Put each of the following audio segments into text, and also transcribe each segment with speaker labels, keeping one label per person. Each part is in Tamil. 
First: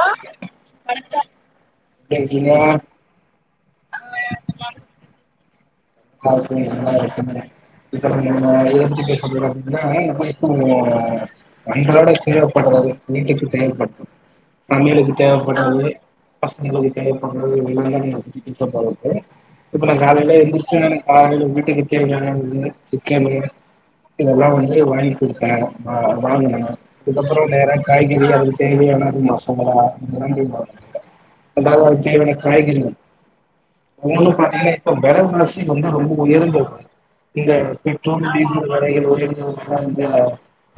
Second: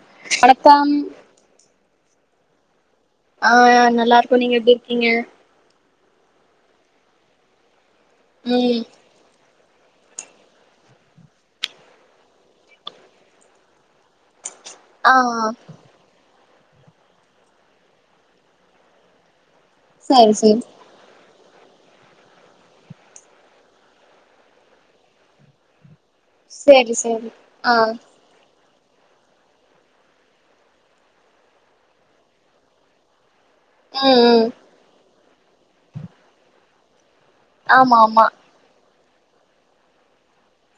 Speaker 1: ஆ
Speaker 2: வணக்கம்
Speaker 1: இங்க வா
Speaker 2: ஆ நல்லாருக்கோம் நீங்க எப்டி இருக்கீங்க
Speaker 1: [unintelligible] இப்ப நாம [unintelligible]
Speaker 2: ம்
Speaker 1: எத பத்தி பேச போரோ [unintelligible] அன்றாட தேவப்பட்றது வீட்டுக்கு தேவப்பட் சமயலுக்குத்
Speaker 2: ஆ
Speaker 1: தேவப்படாது பஸ்ங்ளுகு தேவப்பட்றது இதலாந்தா இங்க பிக்கப் ஆவுற்து இப்ப நா
Speaker 2: சேரி
Speaker 1: காலைல எந்து
Speaker 2: சேரி
Speaker 1: அவுங்க வீட்டுக்கு தேவயானது சிக்கனு இதெலாம் வந்து வாங்கி குடுப்ப ஆ வாங்ணோ
Speaker 2: சேரி சேரி
Speaker 1: இதுக்கப்புறோ
Speaker 2: ஆ
Speaker 1: நேற காய்கறி [unintelligible] தேவயானது மசாலா வாங்கின் வா அதாது தேவ்யான காய்கறிக
Speaker 2: ம்
Speaker 1: மூனு
Speaker 2: ம்
Speaker 1: பாத்திங்னா இப்ப [unintelligible] நீ தா ரொம்ப உயர்ந்தத் இந்த
Speaker 2: ஆமா ஆமா
Speaker 1: பெட்ரோல் டீசல் வரய ஒரு [unintelligible]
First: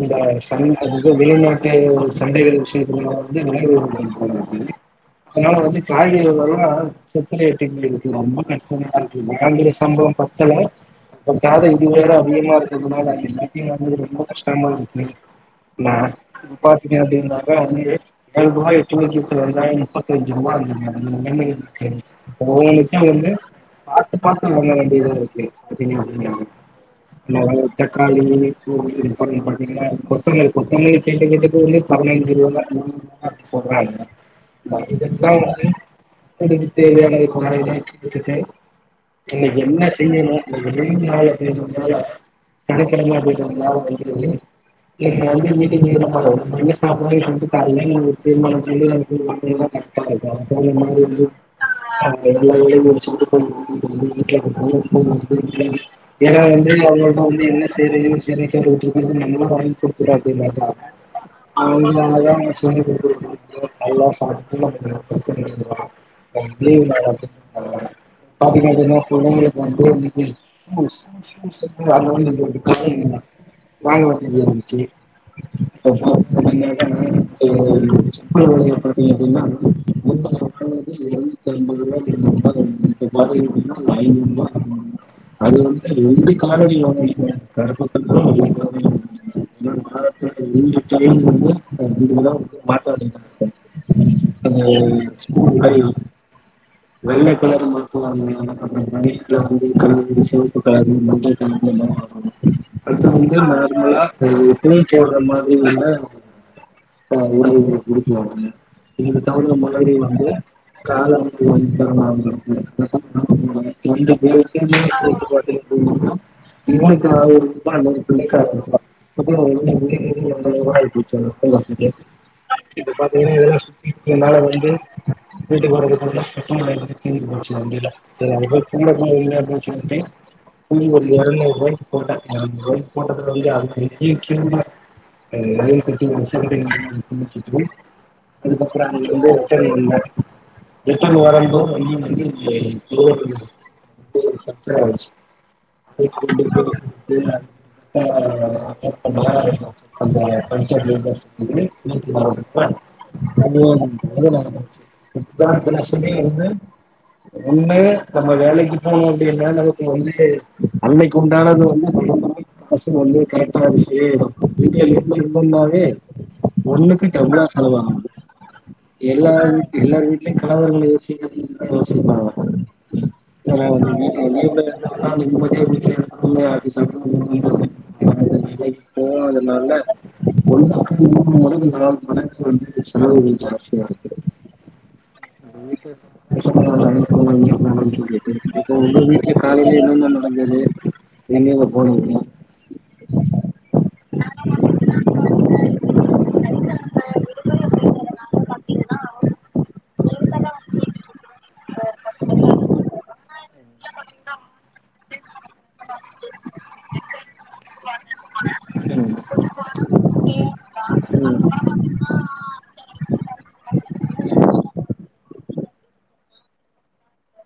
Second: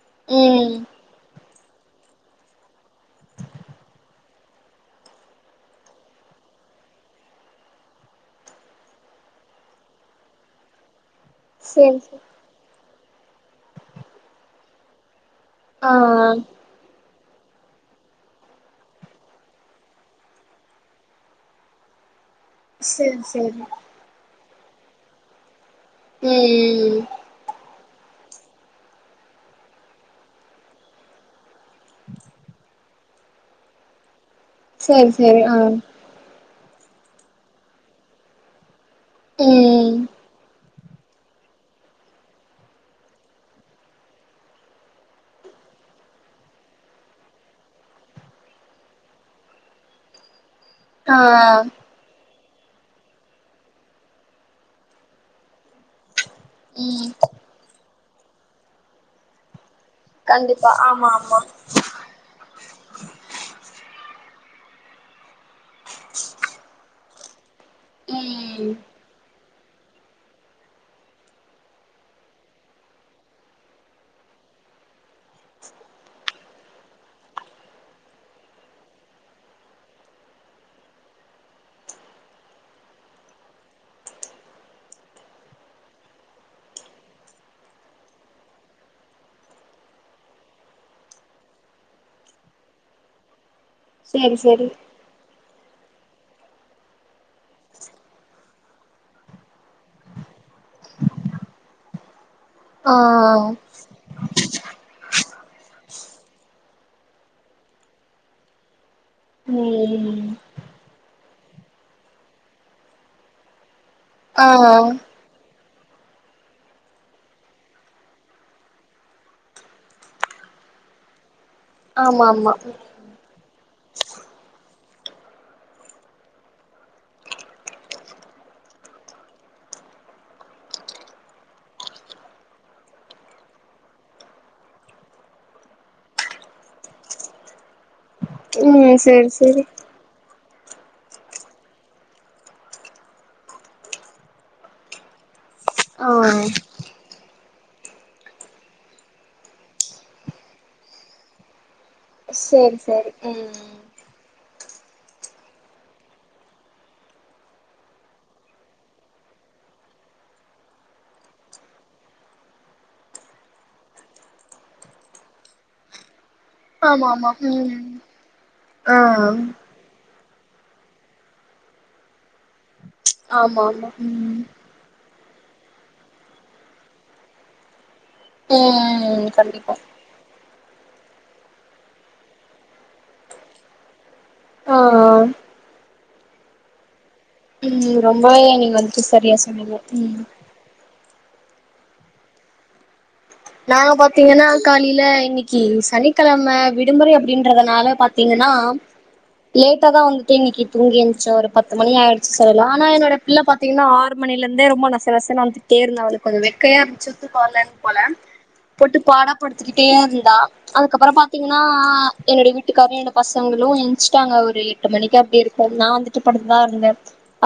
Speaker 1: இந்த சன்
Speaker 2: ம்
Speaker 1: [unintelligible] [unintelligible] சண்டைகள விஷ்யத்த வந்து விரைந்து [unintelligible] அதனால வந்து காய்கறில்லாம் சொத்தயாய்ட்ச்சு எனக்கு ரொம்ப கஷ்டமாக [unintelligible] சம்ளோம் பத்தல [unintelligible] இது
Speaker 2: சேரி
Speaker 1: வேற
Speaker 2: சேரி
Speaker 1: அதிகமாருக் ரொம்பநாள் ஆச்சு பேசியே [unintelligible] ரொம்ப கஷ்டமாருக்கு
Speaker 2: ஆ
Speaker 1: நா பாத்துக்க அப்டின்னா [unintelligible] முப்பத்தஞ்சு ருவா [unintelligible] ஒவ் ஒன்னுத்தியும்
Speaker 2: சேரி
Speaker 1: வந்து
Speaker 2: சேரி
Speaker 1: பாத்து பாத்து
Speaker 2: ம்
Speaker 1: [unintelligible] [unintelligible] தக்காளி பூண்டு பாத்தி பாத்திங்கன்னா [unintelligible] கொத்தமலி [unintelligible] வந்து பதினஞ்சு ரூபா [unintelligible] போட்றாங்க
Speaker 2: சேரி சேரி ஆ.
Speaker 1: [unintelligible] தேவையான [unintelligible] இன்னிக்கு என்ன
Speaker 2: ம்
Speaker 1: செஞ்சேனோ [unintelligible] [unintelligible] சனிக்கிழம அப்டின்றதனால சோ நீ வந்து மீட்டிங்னால நம வந்து வெளிய சாப்டலானு [unintelligible] உம் உம்
Speaker 2: ஆ
Speaker 1: ம் ஆ எல்லா வேலையு முடிச்சுகுட்டு தூங்கணும் உங்க வீட்ல நா போன் வாங்குன [unintelligible] ஏனா வந்து
Speaker 2: ம்
Speaker 1: அவங்ளோட்ட வந்து என்ன செய்ற செரிக்கா ஒரு ட்ரிப் நம்மதா வாங்கிகுடுத் [unintelligible] னாங்க
Speaker 2: கண்டிப்பா ஆமா ஆமா
Speaker 1: அதனால அவுங்க சொல்லிக் குடுத்துருக்காங்க நல்லா சாப் இல்ல [unintelligible] வா வா [unintelligible] அல்லா
Speaker 2: ம்
Speaker 1: பாத்திங்ளா [unintelligible] புள்ளைங்களுக் [unintelligible] [unintelligible]
Speaker 2: சேரி
Speaker 1: அது
Speaker 2: சேரி
Speaker 1: [unintelligible] வெள்ள கலருமா [unintelligible] நைட்ல வந்து கண்டுபிடுச்சி சிவப்பு கலரு மஞ்ச கலரு [unintelligible]
Speaker 2: ஆ
Speaker 1: அடுத்தவங்க நார்மலா ஒரு தூண் போட்ற மாதிரி உள்ள ஆ உ குடிக்ல [unintelligible] தவுந்த மொதழாழி
Speaker 2: ம்
Speaker 1: வந்து காலம் போய்தா [unintelligible] நலம் நலம் [unintelligible] ரெண்டு
Speaker 2: ஆ
Speaker 1: பேருக்குமே சேத்து பாத்திங் இவனுக்கு ஆயிருப்ப இவ புள்ளைக்கு ஆயிரபா [unintelligible] [unintelligible]
Speaker 2: ஆமா ஆமா
Speaker 1: இப்ப பாத்தீங்னா இதலா சும் இப்பலா வந்து வீட்டுக் போர முன்னாடி சிக்கன் வாங்கிட்டு போனும் முள்ள போ அப்பின்னு சொல்லிட்டு ஒரு இரநூறு ரோ போட்டேன் ரய போட்டது வந்து அது ரய கட்டி [unintelligible] அதுக்கப்ற
Speaker 2: ம்
Speaker 1: அன்னைக்கு
Speaker 2: சேரி
Speaker 1: வந்து
Speaker 2: சேரி
Speaker 1: [unintelligible] எத்தன வரம்பு
Speaker 2: ஆ
Speaker 1: [unintelligible] [unintelligible] அந்த பஞ்சாயத் [unintelligible] [unintelligible]
Speaker 2: சேரி சேரி ம்
Speaker 1: சித்தார்த் தா சொன்னிங்கனு ஒண்ணு நம்ம வேலைக்கு போனும் அப்டினா நமக்கு வந்து அன்னைக்குண்டானது வந்து ந பசங்க வந்து கரக்டா செய்யணு வீட்ல இருந்தனாவே ஒண்ணுகு
Speaker 2: ஆமா ஆமா
Speaker 1: டபுலா
Speaker 2: ம்
Speaker 1: செலவாகும்
Speaker 2: ஆ
Speaker 1: எல்லார எல்லார் வீட் இன்னைக்கு கலவரங்கள் [unintelligible] அ
Speaker 2: ஆமா
Speaker 1: ஆ
Speaker 2: ஆமா
Speaker 1: [inaudible]
Speaker 2: ம்
Speaker 1: [unintelligible] [unintelligible]
Speaker 2: ம் கண்டிப்பா
Speaker 1: போனதுனால ஒன்ன [unintelligible] வந்து செலவுகள் ஜாஸ்தியா இருக்கு
Speaker 2: ஆ
Speaker 1: [unintelligible] [unintelligible]
Speaker 2: ம் ரொம்ப
Speaker 1: சொல்லிட்டே அப்ப
Speaker 2: நீங்க
Speaker 1: உங்க
Speaker 2: வந்துட்டு
Speaker 1: வீட்ல
Speaker 2: சரியா
Speaker 1: காலைல
Speaker 2: சொன்னீங்க
Speaker 1: என்ன
Speaker 2: ம்
Speaker 1: நடந்தது எங்கங்க போனிங்க
Speaker 2: நாங்க பாத்தீங்கன்னா காலையில இன்னைக்கு
Speaker 1: ம்
Speaker 2: சனிக்கிழம விடுமுறை அப்டின்றதுனால இப்ப தா வந்துட்டு இன்னிக்கு தூங்கி எந்துச்சு வரே பத்து மணி ஆய்டுச்சு சரி ஆனா என்னோட பிள்ள பாத்தீங்கன்னா ஆறு மணிலந்தே ரொம்ப நச நசனு ட்டேருந்தா அவளுக்கு கொஞ்சோ வெக்கையா இருந்துச்சு தூக்கோ வரலன் போல போட்டுப் பாடப்படுத்திக்கிட்டே இருந்தா அதுக்கப்பறம் பாத்தீங்கன்னா என்னுடைய வீட்டுக்காரு என்ன பசங்களு எந்ச்சுட்டாங்க ஒரு எட்டு மணிக்கு அப்டி இருக்கு நா வந்துட்டு படுத்து தா இருந்தே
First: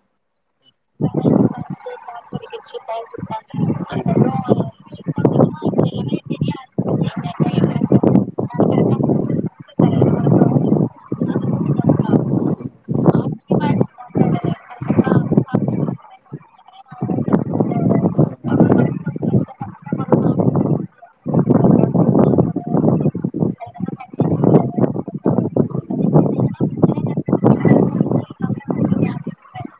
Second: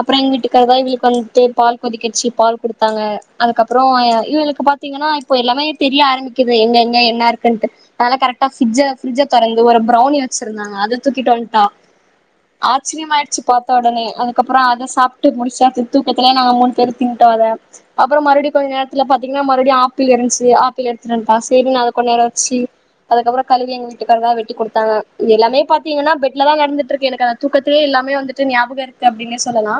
Speaker 2: அப்றோ எங்கிட்டு [unintelligible] இவுளுக்கு வந்ட்டு பால் கொதிக்கெச்சு பால்
Speaker 1: பரிகச்சு
Speaker 2: குடுத்தாங்க
Speaker 1: பயன்படுத்தாங்க.
Speaker 2: அதுக்கப்புறோ எ
Speaker 1: அதுக்கப்புறம்
Speaker 2: இவுளுக்கு பாத்தீங்கன்னா இப்போ எல்லாமே தெரிய ஆரம்பிக்குது எங்கெங்க என்ன இருக்குன்ட்டு அதனால கரெக்டா ஃபிட்ஜ ஃபிரிட்ஜ தெறந்து ஒரு ப்ரௌனி வச்சுருந்தாங்க அத தூக்கிட்டு வன்டா ஆச்சிரியமாய்டுச்சு பாத்த ஒடனே அதுக்கப்புறோ அத சாப்ட்டு முடிச்சாச்சு தூக்கத்துல நாங்க மூணு பேரு திண்டோ அத அப்பறோ மறுப்டி கொஞ்ச நேர்த்துல பாத்தீங்கன்னா மறுடியு ஆப்பிள் இருந்ச்சு ஆ ப்பிள்‌ எடுத்துட்டு வந்ட்டா செரினு அத‌ கொஞ் நேரோ வெச்சு அதுக்கப்புறோ கழுவி எங்க வீட்டுக்காரரா வெட்டி குடுத்தாங்க எல்லாமே‌ பாத்தீங்கனா பெட்ல தா‌ நடந்துட்டுருக்கு எனக்கு அந் தூக்கத்துலயே எல்லாமே வந்துட்டு ஞாபக இருக்கு அப்டின்னே சொல்லலா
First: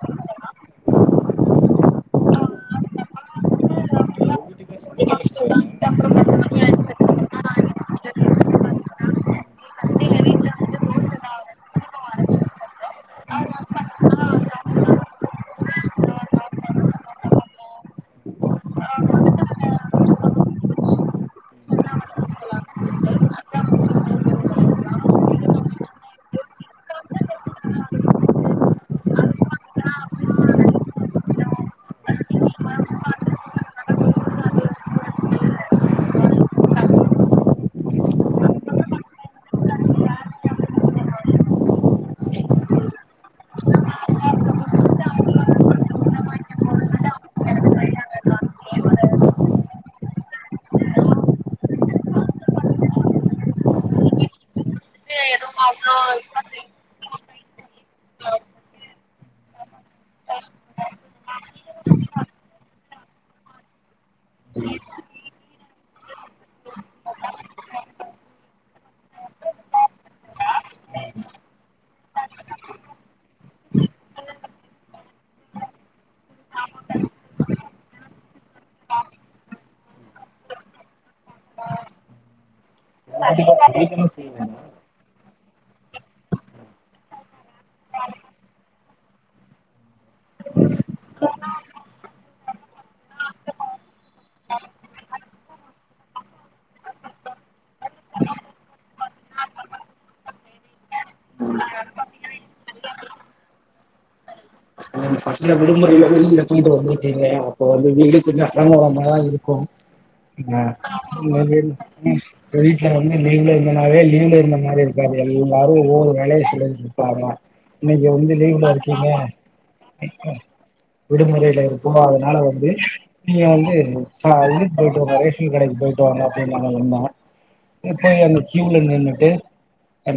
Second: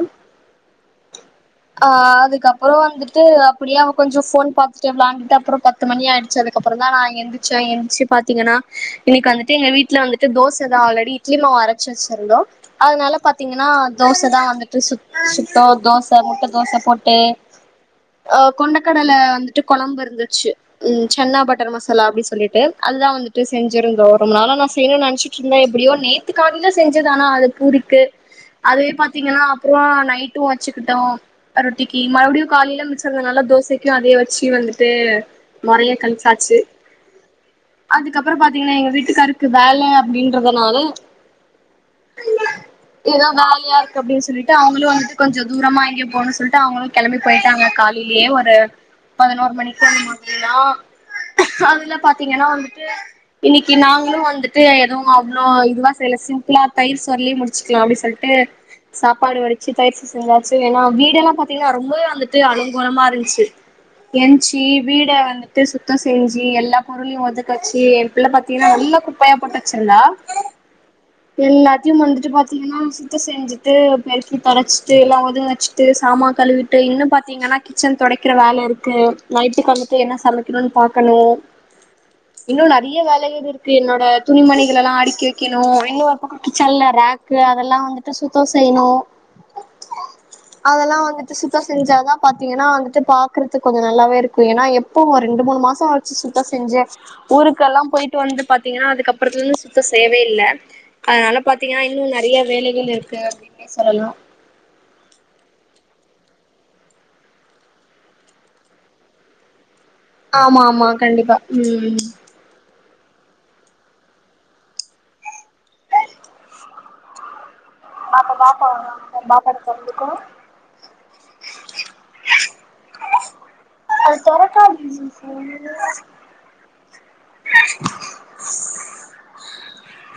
Speaker 2: அ
Speaker 1: உங்க
Speaker 2: அதுக்கப்பறோ வந்துட்டு அப்டியே அவ கொஞ்சோ ஃபோன் பாத்துட்டு
Speaker 1: வீட்டுக்கார்
Speaker 2: விளான்டுட்டு அப்றோ ப த்து மணி ஆயிடுச்சு அதுக்கப்றோ தா எந்திச்சே எந்ச்சு பாத்தீங்கன்னா இன்னைக்கு வந்துட்டு எங்க வீட்ல வந்துட்டு தோச தா ஆல்ரெடி
Speaker 1: சமைப்பாரா
Speaker 2: இட்லிமாவ் அரச்சு வச்ருந்தோ அதனால
Speaker 1: சாப்பாடு
Speaker 2: பாத்தீங்கன்னா தோச தா வந்துட்டு சுட் சுட்டோ‌ தோச முட்ட தோச போட்டு அ கொண்டக்கடல வந்துட்டு கொழம்பு இருந்துச்சு ம் சன்னா பட்டர் மசாலா அப்டி சொல்லிட்டு அதுதா வந்துட்டு செஞ்சிருந்தோ ரொம்ப நாளா நா செய்ணுன் நென்ச்சிட்டுருந்தே எப்டியோ நேத்து காலில செஞ்சது ஆனா அது பூரிக்கு அதுவே பாத்தீங்கன்னா அப்றோ நைட்டு வச்சுக்கிட்டோ ரொட்டிக்கு மறுப்டியு காலையில மிச்சருந்தனால தோசைக்கு அதே வச்சு வந்துட்டு மொறையா கணிச்சாச்சு அதுக்கப்புறோ பாத்தீங்கன்னா எங்க வீட்டுக்காரர்க்கு வேல அப்டின்றதுனால ஏதோ வேலயா இருக்கு அப்டின் சொல்லிட்டு அவுங்களு வந்ட்டு கொஞ்சோ‌‌ தூரமா எங்கயோ போணு சொல்ட்டு அவுங்களு கெளம்பி போய்ட்டாங்க காலைலியே ஒரு பதனோரு மணிக்கு அந்த மாரி ல்லா அதுல பாத்தீங்கன்னா வந்துட்டு இன்னிக்கு நாங்களு வந்துட்டு எதுவு
Speaker 1: வந்துட்டு
Speaker 2: அவ்ளோ
Speaker 1: எதுவும்
Speaker 2: இதுவா
Speaker 1: அவ்ளோ
Speaker 2: செய்ல சிம்பிளா தயிர் சோற்ல்யே முடிச்சுக்லா அப்டி சொல்ட்டு சாப்பாடு வடிச்சு தயிர்ஸ் ஸ் செஞ்சாச்சு ஏன்னா வீடு எல்லா பாத்தீங்கன்னா ரொம்பவே வந்துட்டு அலங்கோலமா இருந்ச்சு ஏன்ச்சி வீட வந்துட்டு சுத்தோ செஞ்சி எல்லா பொருள்யு ஒதுக் வச்சி புள்ள பாத்தீங்கன்னா நல்லா குப்பையா போட்டு வச்சுருந்தா எல்லாத்தியு வந்துட்டு பாத்தீங்கன்னா சுத்தோ செஞ்சுட்டு பெருக்கி தொடச்சிட்டு எல்லா ஒதுங்க வச்சுட்டு சாமான் கழுவிட்டு இன்னு பாத்தீங்கன்னா கிச்சன் தொடைக்கிற வேல இருக்கு நைட் டுக்கு வந்துட்டு என்ன சமைக்குணுன் பாக்கணு இன்னு‌ நெ றிய வேலைகள்
Speaker 1: கண்டிப்பா
Speaker 2: இருக்கு என்னோட
Speaker 1: சொல்லித்தான
Speaker 2: துணி
Speaker 1: செய்வேங்க
Speaker 2: மணிகலெல்லா அடிக்கி வெக் ணு இன்னொரு பக்கோ கிச்சன்ல ராக்கு அதெல்லா வந்துட்டு சுத்தோ செய்யணு அதெல்லா வந்துட்டு சுத்தோ செஞ்சாதா பாத்தீங்கென்னா வந்துட்டு பாக்றதுக்கு கொஞ்சோ நல்லாவே இரு க்கு ஏனா எப்போவு ஒரு ரெண்டு மூணு மாசோ ஆச்சு சுத்தோ செஞ்சே ஊருக்கெல்லா போய்ட்டு வந்து பாத்தீங்கன்னா அதுக்கப்புறத்துலந்து சுத்தோ செய்யவே இல்ல அதனால பாத்தீங்கன்னா இன்னு நெறைய வேலைகள் இருக்கு அப்டின்னே சொல்லலா
Speaker 1: நீங்க பசங்க விடுமுறைல வெளில போயிட்டு வந்துருக்கீங்க அப்போ வந்து வீடு கொஞ்சோ அலங்கோலமா தா இருக்கு
Speaker 2: ஆமா ஆமா
Speaker 1: ஆ
Speaker 2: கண்டிப்பா ம் ம்
Speaker 1: இல்லங்க [unintelligible] வந்து லீவ்ல இருந்தனாவே லீவ்ல இருந்த மாரி இருக்காது எல்லாரு ஒவ்வொரு வேலைய கொண்டு வந்து நிப்பாங்க
Speaker 2: பாப்போ பாப்பா [unintelligible] பாப்பா [unintelligible]
Speaker 1: ம்க்கு விடுமுறையில தூங்காததுனால வந்து நீங்க வந்து
Speaker 2: அது
Speaker 1: [unintelligible] போய்ட்டு வாங்க ரேஷன் கடைக்கு
Speaker 2: தொறக்காது
Speaker 1: போய்ட்டு வாங்க அப்டின்னு வந்து நின்னா போய்ட்டு அந்த க்யூல நின்னுட்டு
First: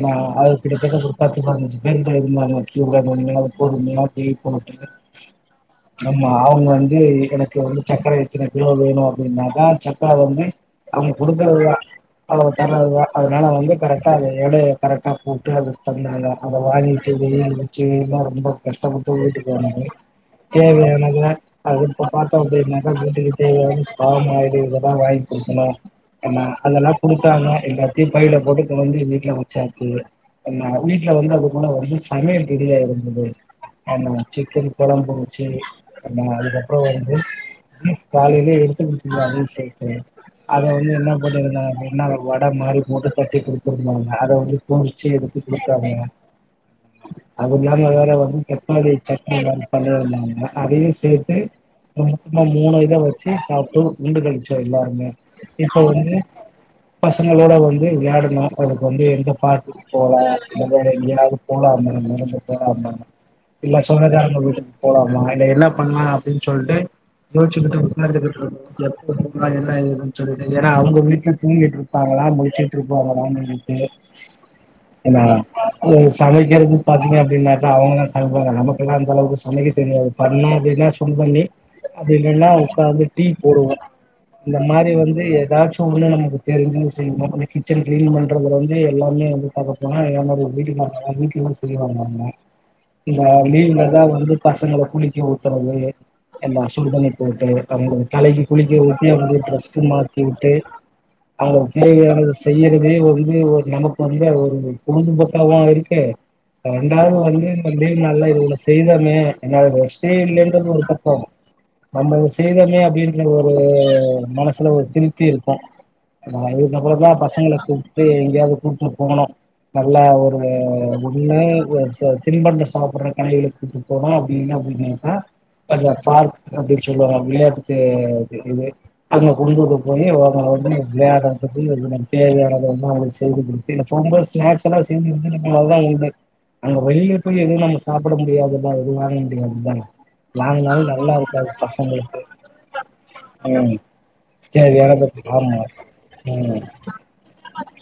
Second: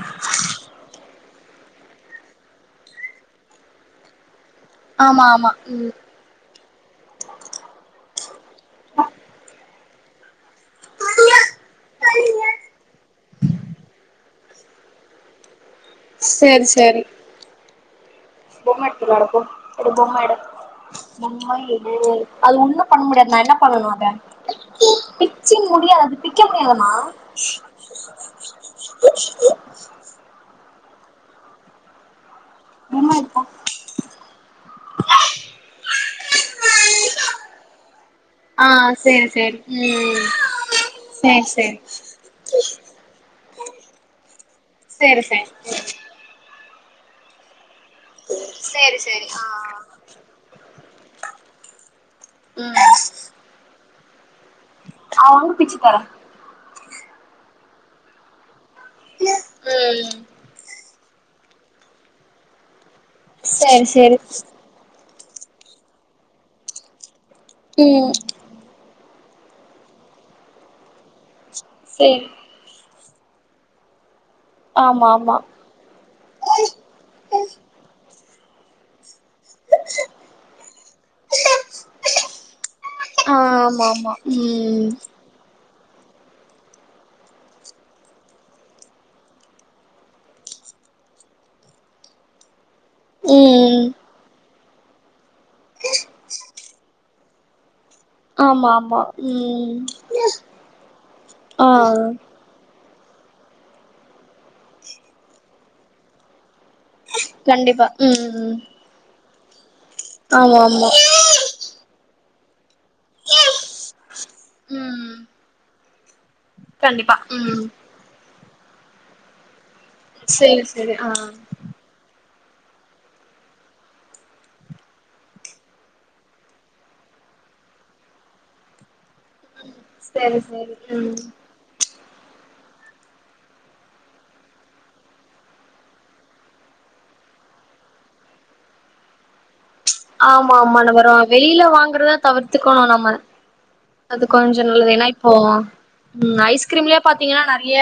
Speaker 1: நா அது கிட்டத்தட்ட ஒரு பத்து [unintelligible] போனு கிரிக்கெட்
Speaker 2: ஆமா ஆமா ம்
Speaker 1: ஆம்மா அவுங்க வந்து [unintelligible] வந்து சக்கரை [unintelligible] அப்டின்னாக்கா [unintelligible] அவங்க குடுக்குறதுதா அவ்ளவு தர்றதுதா அதனால வந்து கரெக்டா அது எடைய கரெக்டா போட்டு அது அதுமாரி தா அந்த
Speaker 2: சேரி
Speaker 1: வாரிய
Speaker 2: சேரி
Speaker 1: [unintelligible] [unintelligible] ரொம்ப கஷ்ட
Speaker 2: பொம்ம எடுத்து விளாட போ
Speaker 1: வீட்டுக்கு
Speaker 2: எடு பொம்ம எடு
Speaker 1: [unintelligible] தேவையானத
Speaker 2: பொம்மை
Speaker 1: ஆ
Speaker 2: எடு
Speaker 1: இப்ப பாத்தா
Speaker 2: அது
Speaker 1: அப்படிநாக
Speaker 2: ஒண்ணும்
Speaker 1: தேவையாக
Speaker 2: பண்ண
Speaker 1: வீட்டுக்கு
Speaker 2: முடியாது நா என்ன
Speaker 1: தேவையான
Speaker 2: பண்ணனு அத
Speaker 1: பாமாயிலு இததா வாங்கி
Speaker 2: பிச்சு
Speaker 1: குடுக்கணு
Speaker 2: முடியாது அது பிக்க
Speaker 1: அமா அதெல்லா
Speaker 2: முடியாதுமா
Speaker 1: குடுத்தாங்க எல்லாத்தையும் பையில போட்டுட்டு வந்து வீட்டுல வச்சாசு என்ன உய் இல்ல வந்து அது கூட வந்து சமையல் ரெடியா
Speaker 2: பொம்ம
Speaker 1: இருந்துது
Speaker 2: எடு போ
Speaker 1: ஆமா சிக்கன் கொழம்பு வச்சு நா அதுக்கப்புறோ வந்து பீப் காலையிலயே
Speaker 2: ஆ
Speaker 1: எடுத்து
Speaker 2: சேரி
Speaker 1: கொடுத்துருந்தாரு
Speaker 2: சேரி
Speaker 1: சேதே அதை வந்து என்ன
Speaker 2: சேரி
Speaker 1: பண்ணிருந்தா
Speaker 2: சேரி
Speaker 1: அப்டினா அத வடை மாறி போட்டு கட்டி [unintelligible] அத வந்து பொரிச்சு
Speaker 2: சேரி
Speaker 1: எடுத்து குடுத்தாங்க அது [unintelligible] முன்னாடி
Speaker 2: சேரி சேரி சேரி
Speaker 1: சட்னி
Speaker 2: ஆ
Speaker 1: எதா பண்ணிருந்தாங்க அதயும் சேத்து மொத்தமா மூணு இத வச்சு சாப்ட்டோ உண்டு கலிச்சு எல்லாருமே
Speaker 2: ஆ வந்து பிச்சு
Speaker 1: இப்ப
Speaker 2: தரே
Speaker 1: வந்து பசங்களோட வந்து விளயாடணும் அவனுக்கு வந்து எந்த பார்க்க்கு
Speaker 2: ம்
Speaker 1: போல அந்த மாரி எங்கயாவது போலா [unintelligible] இல்ல
Speaker 2: சேரி
Speaker 1: சொந்த
Speaker 2: சேரி
Speaker 1: காரங்க வீட்டுக்கு போலா [unintelligible] என்ன பண்லாம் அப்டின் சொல்ட்டு யோசிச்சிகிட்டு
Speaker 2: ம்
Speaker 1: உட்காந்துட்ருக்கோ எல்லா இருக்குன்னு சொல்ட்டு ஏனா அவங்க வீட்ல தூங்கிட்ருப்பாங்களா
Speaker 2: சேரி
Speaker 1: முழிச்சிட்ரு பாங்களா நின்னுட்டு
Speaker 2: ஆமா
Speaker 1: என்ன
Speaker 2: ஆமா
Speaker 1: இது சமைக்கிறது பாத்தீங்க அப்டினாக்கா அவங்க அது போற நமக்குலா அந்த அளவுக்கு சமைக்க தெரியாது பண்ணா வினஸ் பன் பண்ணி [unintelligible] வந்து டீ
Speaker 2: ஆ
Speaker 1: போடுவோம்
Speaker 2: ஆமா ஆமா
Speaker 1: இந்த
Speaker 2: ம்
Speaker 1: மாரி வந்து எதாச் மத்த ஊர்ல நமக்கு தெருஞ்ச விஷயம் [unintelligible] கிச்சன் கிளீன் பண்றதுல வந்து எல்லாமே வந்து பாக்க போனா என்னோடைய வீட்டு [unintelligible] வீட்டுலந்து செய்வாங்க அங்க இந்த
Speaker 2: ம்
Speaker 1: லீவ்லதான் வந்து பசங்க குளிக்க ஊத்துறது எல்லா சுடுதண்ணி போட்டு [unintelligible] தலைக்கு
Speaker 2: ஆமா
Speaker 1: குளிக்க
Speaker 2: ஆமா
Speaker 1: ஊத்தி அப்டியே
Speaker 2: ம்
Speaker 1: ட்ரெஸ்ஸு மாத்தி வுட்டு அவுங்களுக்கு
Speaker 2: ஆ
Speaker 1: தேவையானது செய்யறதே ஒரு வந்து ஒரு நமக்கு வந்து அது ஒ ஒரு பேன்டு பத்தல [unintelligible] கு தொண்டாவும் வந்து அப்ப
Speaker 2: கண்டிப்பா
Speaker 1: வந்து நல்லா
Speaker 2: ம் ம்
Speaker 1: இவங்கள செய்தமே என்ன [unintelligible] டே
Speaker 2: ஆமா
Speaker 1: இல்லைன்றது ஒரு
Speaker 2: ஆமா
Speaker 1: தப்போ நம்ம [unintelligible] செய்தோமே அப்டின்ற ஒரு மனசுல ஒரு
Speaker 2: ம்
Speaker 1: திருப்தி இருக்கும். அதுக்கப்புறம்
Speaker 2: கண்டிப்பா
Speaker 1: தான் பசங்கள
Speaker 2: ம்
Speaker 1: கூப்புட்டு எங்கேயாவது கூட்டு போனும். நல்ல ஒரு
Speaker 2: சேரி சேரி ஆ
Speaker 1: ஒண்ணு [unintelligible] தின்பண்டம் சாப்பிடுற கடைகளுக்கு கூப்ட்டு போனும் அப்டி இல்ல அப்டின்னாக்க அந்த பார்க் அப்டின்னு சொல்லுவாங்க விளையாட்டு து இது அங்க [unintelligible] போய் அவுங்க
Speaker 2: சேரி
Speaker 1: வந்து
Speaker 2: சேரி ம்
Speaker 1: விளையாட்றதுக்கு இது பண்டு தேவையான [unintelligible] செய்து குடுத்து போம் போது ஸ்னாக்ஸ் எல்லாம் செஞ்சு எடுத்துட்டு போறதலாம் உண்டு அங்க வெளில கொஞ்சம் எதுவும் நம்ம சாப்ட முடியாதுல்ல எதுவும் வாங்க முடியாதுல்ல
Speaker 2: ஆமா ஆமா ந வரும் வெளியில வாங்கறதான் தவிர்த்துக்கணும் நம்ம
Speaker 1: ம்
Speaker 2: அது கொஞ்சம் நல்லது ஏன்னா
Speaker 1: தேவையானது
Speaker 2: இப்போ
Speaker 1: ஆமா
Speaker 2: ம் ஐஸ்கிரீம்லயே பாத்தீங்கன்னா
Speaker 1: ம்
Speaker 2: நெறைய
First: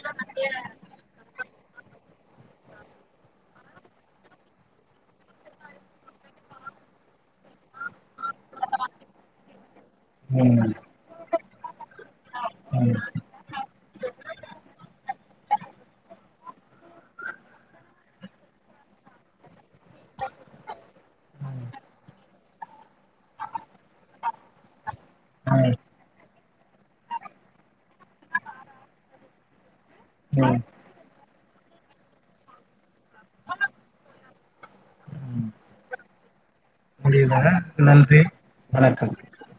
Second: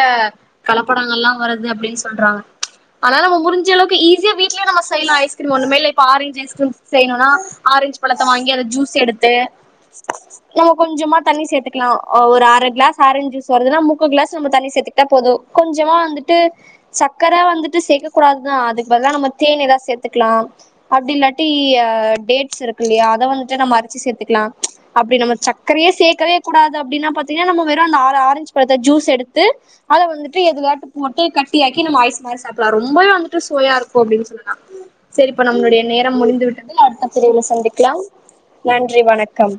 Speaker 2: கலப்படங்கள் எல்லாம் வருது அப்பிடின்னு சொல்றாங்க ச் ஆனா நம்ம முடுஞ்ச அளவுக்கு ஈசியா வீட்லயே நம்ம செய்யலாம் ஐஸ்கிரீம் ஒன்னுமே இல்ல இப்ப ஆரஞ்சு ஐஸ்கிரீம் செய்யனுன்னா ஆரஞ்ச் பழத்தை வாங்கி அத ஜூஸ் எடுத்து நம்ம
Speaker 1: ம்
Speaker 2: கொஞ்சமா தண்ணி சேத் க்கலாம் ஒரு அர
Speaker 1: ம்
Speaker 2: க்ளாஸ் ஆரஞ் ஜூஸ் வருதுன்னா முக்கா கிளாஸ் நம்ம தண்ணி சேத்துகிட்டா போதும் கொஞ்சமா வந்துட்டு சக்கரை வந்துட்டு சேக்க கூடாதுதான் அதுக்கு பதிலா நம்ம தேன் ஏதாவது சேத் சேத்துக்கலாம் அப்டி இல்லாட்டி டேட் ஸ் இருக்கு இல்லையா அத வந்துட்டு நம்ம அரைச்சு சேத்துக்கலாம். ச் அப்டி சக்கரையே சேக்கவே க்க கூடாது அப்டினா பாத்தீங்கன்னா நம்ம வெறும் அர ஆரஞ்ச் பழத்தை ஜூஸ் எடுத்து அத வந்துட்டு
Speaker 1: ம்
Speaker 2: எதுலையாட்டு போ [unintelligible] கட்டியாக்கி நம்ம ஐஸ் மாரி சாப்புட்லா அருண் ரொம்பவே வந்துட்டு சுவையாருக்கு அப்டின்னு சொன்னே செரிப்பா நம்மளுடைய நேர முடிஞ் [unintelligible] அடுத்த பிரிவுல
Speaker 1: முடியுதா
Speaker 2: சந்திக்லாம்
Speaker 1: நன்றி
Speaker 2: நன்றி வணக்கம்